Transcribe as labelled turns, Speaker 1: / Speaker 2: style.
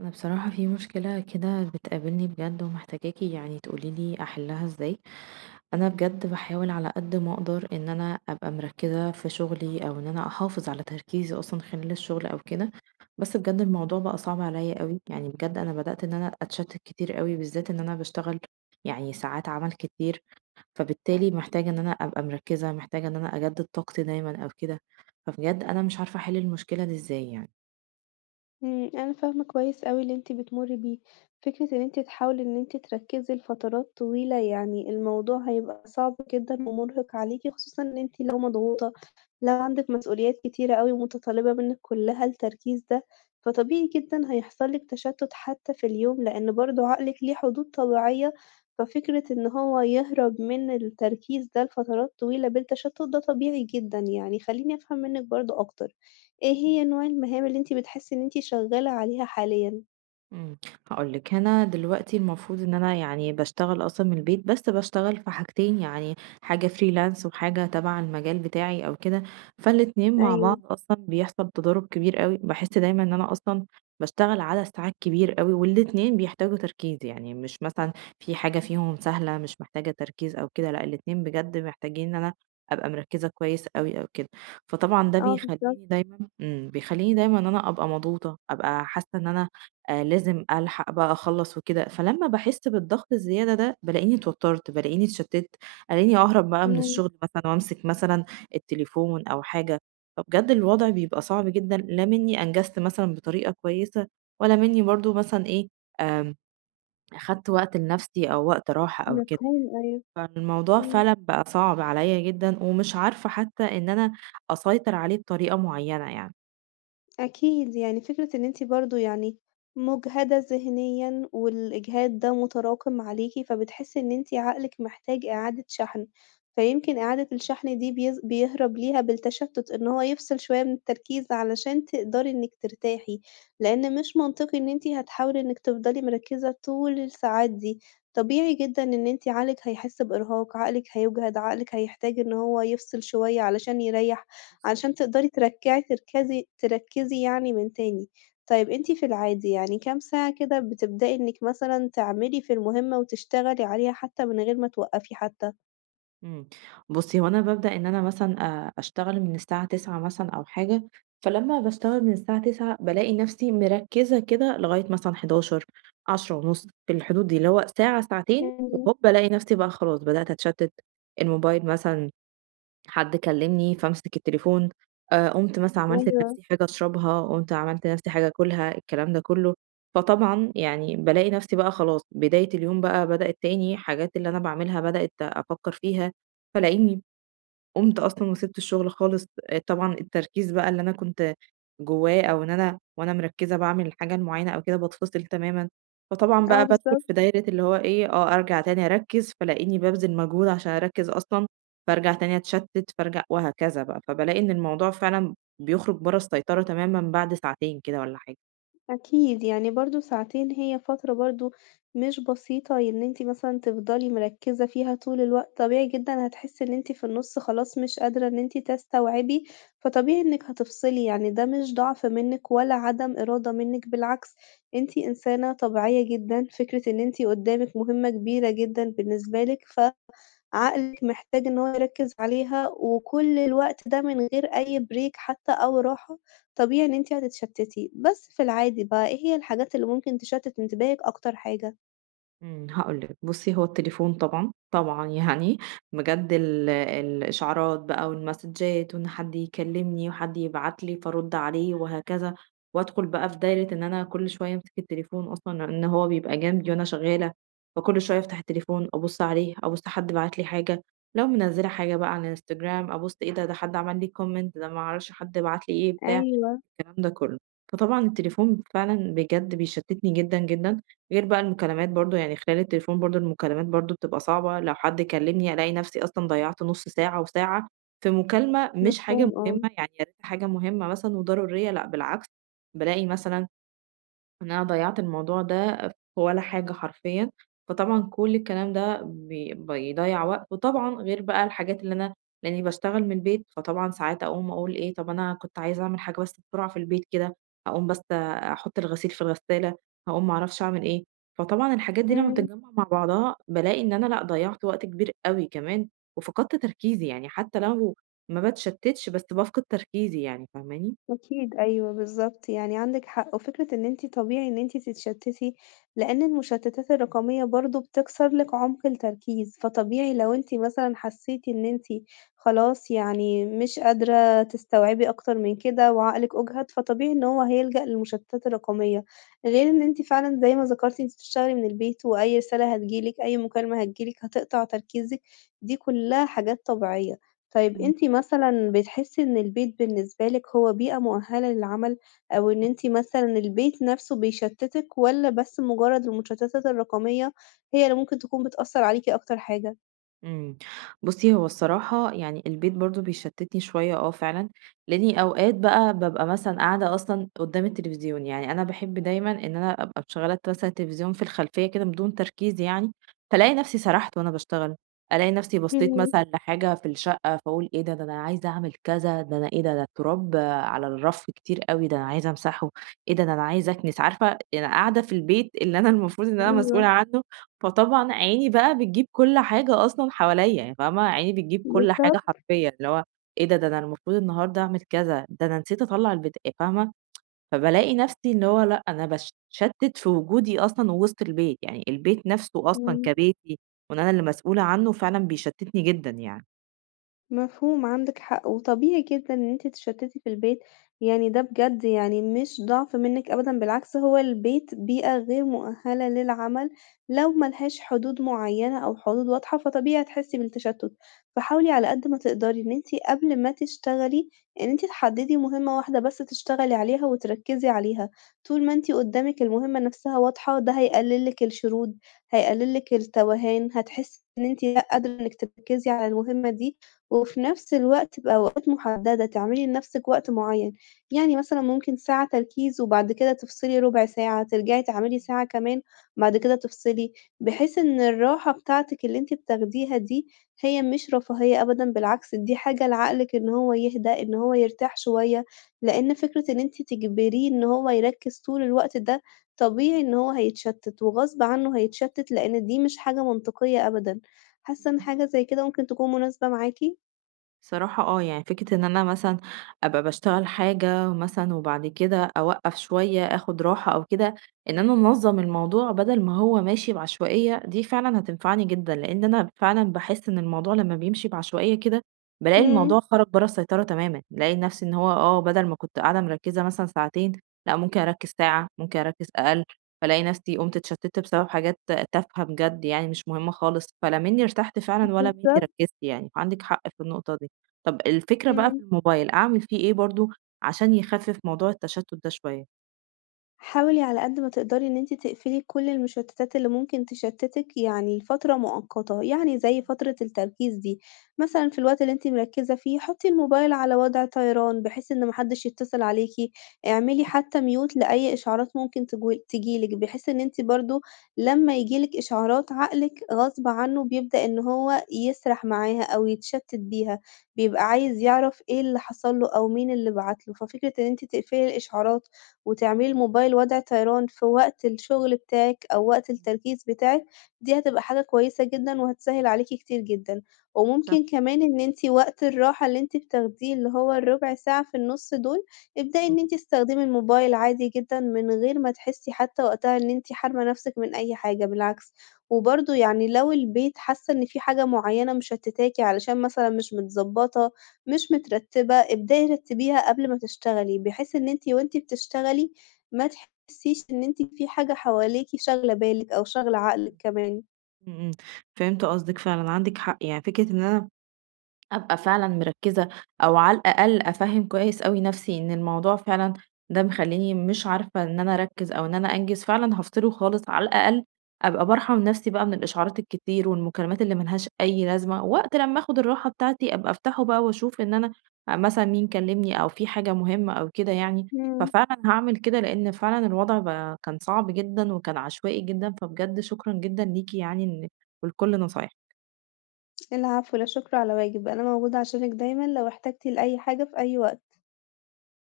Speaker 1: انا بصراحة في مشكلة كده بتقابلني بجد ومحتاجاكي يعني تقوليلي احلها ازاي. انا بجد بحاول على قد ما اقدر ان انا ابقى مركزة في شغلي او ان انا احافظ على تركيزي اصلا خلال الشغل او كده. بس بجد الموضوع بقى صعب عليا قوي يعني بجد انا بدأت ان انا اتشتت كتير قوي بالذات ان انا بشتغل يعني ساعات عمل كتير. فبالتالي محتاجة ان انا ابقى مركزة محتاجة ان انا اجدد طاقتي دايما او كده. فبجد انا مش عارفة احل المشكلة دي ازاي يعني.
Speaker 2: أنا فاهمة كويس أوي اللي أنتِ بتمُرّي بيه، فكرة إن أنتِ تحاولي إن أنتِ تركّزي لفترات طويلة يعني الموضوع هيبقى صعب جدًا ومُرهِق عليكِ، خصوصًا إن أنتِ لو مضغوطة، لو عندِك مسؤوليات كتيرة أوي متطلبة منِّك كلّها التركيز ده، فطبيعي جدًا هيحصل لِك تشتُّت حتى في اليوم، لإن برضه عقلِك ليه حدود طبيعية، ففكرة إن هو يهرب من التركيز ده لفترات طويلة بالتشتُّت ده طبيعي جدًا يعني، خلّيني أفهم منِّك برضه أكتر. إيه هي نوع المهام اللي أنتِ بتحسّي إن أنتِ شغّالة عليها حاليًا؟
Speaker 1: إمم، هاقول لِك أنا دلوقتي المفروض إن أنا يعني باشتغل أصلًا من البيت، بس باشتغل في حاجتين يعني حاجة freelance وحاجة تبع المجال بتاعي أو كده، فالاتنين مع
Speaker 2: أيوه،
Speaker 1: بعض أصلًا بيحصل تضارب كبير أوي، باحس دايمًا إن أنا أصلًا باشتغل عدد ساعات كبير أوي، والاتنين بيحتاجوا تركيز، يعني مش مثلًا في حاجة فيهم سهلة مش محتاجة تركيز أو كده، لأ الاتنين بجد محتاجين إن أنا أبقى مركّزة كويس أوي أو كده، فطبعًا ده
Speaker 2: آه
Speaker 1: بيخلّيني
Speaker 2: بالضبط،
Speaker 1: دايمًا إمم، بيخلّيني دايمًا إن أنا أبقى مضغوطة، أبقى حاسة إن أنا لازم ألحق بقى أخلّص وكده، فلمّا باحس بالضغط الزيادة ده بالاقيني اتوترت، بالاقيني اتشتِّتّ، ألاقيني أهرب بقى من
Speaker 2: إمم،
Speaker 1: الشغل مثلًا وأمسك مثلًا التليفون أو حاجة، فبجد الوضع بيبقى صعب جدًا، لا منّي أنجزت مثلًا بطريقة كويسة، ولا منّي برضه مثلًا إيه، آمم، أخدت وقت لنفسي أو وقت راحة أو كده يعني.
Speaker 2: مفهوم أيوه،
Speaker 1: فالموضوع
Speaker 2: إمم.
Speaker 1: فعلًا بقى صعب عليّا جدًا، ومش عارفة حتى إن أنا أسيطر عليه بطريقة معيّنة يعني.
Speaker 2: أكيد، يعني فكرة إن أنتِ برضه يعني مُجهدة ذهنيًا والإجهاد ده متراكم عليكِ، فبتحسّي إن أنتِ عقلِك محتاج إعادة شحن، فيمكن إعادة الشحن دي بيهرب ليها بالتشتُّت، إن هو يفصل شوية من التركيز علشان تقدري إنِّك ترتاحي، لإن مش منطقي إن أنتِ هتحاولي إنِّك تفضلي مركّزة طول الساعات دي، طبيعي جدًا إن أنتِ عقلِك هيحس بإرهاق، عقلِك هيُجهد، عقلِك هيحتاج إن هو يفصل شوية علشان يريّح. علشان تقدري تركّعي تركزي تركّزي يعني من تاني. طيب أنتِ في العادي يعني كام ساعة كده بتبدئي إنِّك مثلًا تعملي في المهمة وتشتغلي عليها حتى من غير ما توقّفي حتى؟
Speaker 1: إمم. بُصّي، هو أنا بابدأ إن أنا مثلًا أشتغل من الساعة 09:00 مثلًا أو حاجة، فلمّا باشتغل من الساعة 09:00 بالاقي نَفْسي مركِّزة كده لغاية مثلًا 11:00، 10:30 في الحدود دي، اللي هو ساعة، ساعتين
Speaker 2: إمم،
Speaker 1: وهوب ألاقي نَفْسي بقى خلاص بدأت أتشتِّت، الموبايل مثلًا حد كلمني فامسك التليفون، قُمت مثلًا عملت
Speaker 2: أيوه.
Speaker 1: لنفسي حاجة أشربها، قُمت عملت لنفسي حاجة آكلها، الكلام ده كله، فطبعًا يعني بالاقي نفسي بقى خلاص بداية اليوم بقى بدأت تاني، حاجات اللي أنا باعملها بدأت أفكر فيها، فالاقيني قُمت أصلًا وسِبت الشغل خالص، طبعًا التركيز بقى اللي أنا كنت جوّاه أو إن أنا وأنا مركّزة باعمل الحاجة المعيّنة أو كده باتفصل تمامًا، فطبعًا
Speaker 2: آه
Speaker 1: بقى بادخل
Speaker 2: بالضبط.
Speaker 1: في دايرة اللي هو إيه، آه أرجع تاني أركّز، فالاقيني بابذل مجهود عشان أركّز أصلًا، فارجع تاني أتشتت، فارجع وهكذا بقى، فبالاقي إن الموضوع فعلًا بيخرج برّه السيطرة تمامًا بعد ساعتين كده والّا حاجة.
Speaker 2: أكيد، يعني برضه ساعتين هي فترة برضه مش بسيطة إن أنتِ مثلًا تفضلي مركّزة فيها طول الوقت، طبيعي جدًا هتحسّي إن أنتِ في النُص خلاص مش قادرة إن أنتِ تستوعبي، فطبيعي إنِّك هتفصلي، يعني ده مش ضعف منِّك ولا عدم إرادة منِّك، بالعكس أنتِ إنسانة طبيعية جدًا، فكرة إن أنتِ قدّامِك مهمة كبيرة جدًا بالنسبة لِك، ف عقلك محتاج إن هو يركّز عليها، وكل الوقت ده من غير أي break حتى أو راحة، طبيعي إن أنتِ هتتشتّتي. بس في العادي بقى، إيه هي الحاجات اللي ممكن تشتِّت انتباهِك أكتر حاجة؟
Speaker 1: هاقول لِك، بُصّي هو التليفون طبعًا، طبعًا يعني بجد الإشعارات بقى والمسدجات وإن حد يكلمني وحد يبعت لي فارُد عليه وهكذا، وأدخل بقى في دايرة إن أنا كل شوية أمسك التليفون أصلًا لإن هو بيبقى جنبي وأنا شغالة، فكل شوية أفتح التليفون أبُص عليه، أبُص حد بعت لي حاجة، لو منزّلة حاجة بقى على الإنستجرام أبُص إيه ده، ده حد عمل لي comment ده ما أعرفش حد بعت لي إيه بتاع.
Speaker 2: أيوه،
Speaker 1: الكلام ده كله. فطبعًا التليفون فعلًا بجد بيشتتني جدًا، جدًا، غير بقى المكالمات برضه، يعني خلال التليفون برضه المكالمات برضه بتبقى صعبة، لو حد كلمني ألاقي نفسي أصلًا ضيّعت نُص ساعة وساعة في مكالمة مش حاجة
Speaker 2: مفهوم آه.
Speaker 1: مهمة، يعني يا ريتها حاجة مهمة مثلًا وضرورية، لأ بالعكس، بالاقي مثلًا أنا ضيّعت الموضوع ده في ولا حاجة حرفيًا، فطبعًا كل الكلام ده بيضيّع وقت، وطبعًا غير بقى الحاجات اللي أنا لإني باشتغل من البيت، فطبعًا ساعات أقوم أقول إيه، طَب أنا كنت عايزة أعمل حاجة بس بسرعة في البيت كده، هاقوم بس أحُط الغسيل في الغسالة، هاقوم ما أعرفش أعمل إيه، فطبعًا الحاجات دي لمّا
Speaker 2: إمم.
Speaker 1: بتتجمّع مع بعضها بالاقي إن أنا لأ، ضيّعت وقت كبير أوي كمان وفقدت تركيزي، يعني حتى لو ما باتشتِّتش بس بافقد تركيزي يعني، فاهماني؟
Speaker 2: أكيد أيوه بالضبط، يعني عندِك حق، وفكرة إن أنتِ طبيعي إن أنتِ تتشتتي، لإن المشتتات الرقمية برضه بتكسر لِك عمق التركيز، فطبيعي لو أنتِ مثلًا حسيتِ إن أنتِ خلاص يعني مش قادرة تستوعبي أكتر من كده وعقلِك أُجهد، فطبيعي إن هو هيلجأ للمشتتات الرقمية، غير إن
Speaker 1: بالضبط.
Speaker 2: أنتِ فعلًا زي ما ذكرتِ أنتِ بتشتغلي من البيت، وأي رسالة هتيجي لِك، أي مكالمة هتيجي لِك هتقطع تركيزِك، دي كلها حاجات طبيعية. طيب
Speaker 1: إمم،
Speaker 2: أنتِ مثلًا بتحسّي إن البيت بالنسبة لِك هو بيئة مؤهلة للعمل، أو إن
Speaker 1: إمم.
Speaker 2: أنتِ مثلًا البيت نفسه بيشتتِك، والّا بس مجرد المشتتات الرقمية هي اللي ممكن تكون بتأثّر عليكِ أكتر حاجة؟
Speaker 1: إمم. بُصّي، هو الصراحة يعني البيت برضه بيشتِّتني شوية آه فعلًا، لإنّي أوقات بقى بابقى مثلًا قاعدة أصلًا قُدّام التلفزيون، يعني أنا باحب دايمًا إن أنا أبقى مشغّلة مثلًا التلفزيون في الخلفية كده من دون تركيز يعني، فالاقي نَفْسي سرحت وأنا باشتغل، ألاقي نَفْسي بصّيت
Speaker 2: إمم،
Speaker 1: مثلًا لحاجة في الشقة فاقول إيه ده، ده أنا عايزة أعمل كذا، ده أنا إيه ده، ده التراب على الرَف كتير أوي، ده أنا عايزة أمسحه، إيه ده، ده أنا عايزة أكنس، عارفة أنا قاعدة في البيت اللي أنا المفروض إن أنا
Speaker 2: أيوه،
Speaker 1: مسؤولة عنّه، فطبعًا عيني بقى بتجيب كل حاجة أصلًا حواليّا، يعني فاهمة، عيني بتجيب كل حاجة
Speaker 2: بالضبط،
Speaker 1: حرفيًا، اللي هو إيه ده، ده أنا المفروض النهارده أعمل كذا، ده أنا نسيت أطلّع البتا فاهمة، فبالاقي نفسي اللي هو لأ، أنا باتشتت في وجودي أصلًا وسط البيت، يعني البيت نفسه أصلًا
Speaker 2: إمم.
Speaker 1: كبيتي وإن أنا اللي مسؤولة عنه فعلًا بيشتتني جدًا يعني.
Speaker 2: مفهوم، عندِك حق، وطبيعي جدًا إن أنتِ تتشتتي في البيت، يعني ده بجد يعني مش ضعف منِك أبدًا، بالعكس هو البيت بيئة غير مؤهلة للعمل لو ما لهاش حدود معينة أو حدود واضحة، فطبيعي هتحسي بالتشتت، فحاولي على قد ما تقدري إن أنتِ قبل ما تشتغلي، إن أنتِ تحددي مهمة واحدة بس تشتغلي عليها وتركزي عليها، طول ما أنتِ قدامِك المهمة نفسها واضحة، ده هيقلل لِك الشرود، هيقلل لِك التوهان، هتحسي إن أنتِ لأ قادرة إنِك تركزي على المهمة دي. وفي نفس الوقت بأوقات محددة، تعملي لنفسِك وقت معيّن، يعني مثلًا ممكن ساعة تركيز وبعد كده تفصلي ربع ساعة، ترجعي تعملي ساعة كمان، بعد كده تفصلي، بحيث إن الراحة بتاعتِك اللي أنتِ بتاخديها دي هي مش رفاهية أبدًا، بالعكس دي حاجة لعقلِك إن هو يهدى، إن هو يرتاح شوية، لإن فكرة إن أنتِ تجبريه إن هو يركّز طول الوقت ده، طبيعي إن هو هيتشتت وغصب عنّه هيتشتت لإن دي مش حاجة منطقية أبدًا. حاسة إن حاجة زي كده ممكن تكون مناسبة معاكِ؟
Speaker 1: صراحة آه، يعني فكرة إن أنا مثلًا أبقى باشتغل حاجة مثلًا وبعد كده أوقّف شوية، آخُد راحة أو كده، إن أنا أنظّم الموضوع بدل ما هو ماشي بعشوائية، دي فعلًا هتنفعني جدًا، لإن أنا فعلًا باحس إن الموضوع لمّا بيمشي بعشوائية كده، بالاقي
Speaker 2: إمم،
Speaker 1: الموضوع خرج برّه السيطرة تمامًا، بالاقي نَفْسي إن هو آه، بدل ما كنت قاعدة مركّزة مثلًا ساعتين، لأ ممكن أركّز ساعة، ممكن أركّز أقل، فالاقي نَفْسي قُمت اتشتِّت بسبب حاجات تافهة بجد يعني مش مهمة خالص، فلا منّي ارتحت فعلًا ولا منّي
Speaker 2: بالضبط،
Speaker 1: ركّزت يعني، فعندِك حق في النقطة دي. طب الفكرة بقى
Speaker 2: إمم.
Speaker 1: في الموبايل، أعمل فيه إيه برضه عشان يخفف موضوع التشتُّت ده شوية؟
Speaker 2: حاولي على قد ما تقدري إن أنتِ تقفلي كل المشتتات اللي ممكن تشتتِك يعني لفترة مؤقتة، يعني زي فترة التركيز دي، مثلًا في الوقت اللي أنتِ مركزة فيه حطي الموبايل على وضع طيران بحيث إن ما حدش يتصل عليكِ، اعملي
Speaker 1: إمم،
Speaker 2: حتى mute لأي إشعارات ممكن تيجي لِك، بحيث إن أنتِ برضه لما ييجي لِك إشعارات عقلِك غصب عنه بيبدأ إن هو يسرح معاها أو يتشتت بيها، بيبقى عايز يعرف إيه اللي حصل له أو مين اللي بعت له، ففكرة إن أنتِ تقفلي الإشعارات وتعملي الموبايل وضع طيران في وقت الشغل بتاعِك أو وقت
Speaker 1: إمم،
Speaker 2: التركيز بتاعِك، دي هتبقى حاجة كويسة جدًا وهتسهِّل عليكِ كتير جدًا.
Speaker 1: صح،
Speaker 2: وممكن كمان إن أنتِ وقت الراحة اللي أنتِ بتاخديه اللي هو الربع ساعة في النُص دول، ابدئي
Speaker 1: إمم، إمم.
Speaker 2: إن أنتِ تستخدمي الموبايل عادي جدًا من غير ما تحسّي حتى وقتها إن أنتِ حارمة نَفْسِك من أي حاجة بالعكس. وبرضه يعني لو البيت حاسة إن في حاجة معيّنة مشتتاكِ علشان مثلًا مش متضبّطة مش مترتبة، ابدئي رتّبيها قبل ما تشتغلي، بحيث إن أنتِ وأنتِ بتشتغلي ما تحسّيش إن أنتِ في حاجة حواليكِ شاغلة بالِك أو شاغلة عقلِك
Speaker 1: فهمت.
Speaker 2: كمان.
Speaker 1: إمم، إمم، فهمت قصدِك فعلًا، عندِك حق، يعني فكرة إن أنا أبقى فعلًا مركّزة أو على الأقل أفهّم كويس أوي نَفْسي إن الموضوع فعلًا ده مخلّيني مش عارفة إن أنا أركّز أو إن أنا أنجز، فعلًا هافصله خالص، على الأقل أبقى بارحم نَفْسي بقى من الإشعارات الكتير والمكالمات اللي ما لهاش أي لازمة، وقت لمّا آخُد الراحة بتاعتي أبقى أفتحه بقى وأشوف إن أنا مثلًا مين كلّمني أو في حاجة مهمة أو كده يعني،
Speaker 2: إمم.
Speaker 1: ففعلًا هاعمل كده لإن فعلًا الوضع بقى كان صعب جدًا وكان عشوائي جدًا، فبجد شكرًا جدًا ليكِ يعني إن ولكل نصايحِك.
Speaker 2: العفو، لا شُكر على واجب، أنا موجودة عشانِك دايمًا لو احتجتِ لأي حاجة في أي وقت.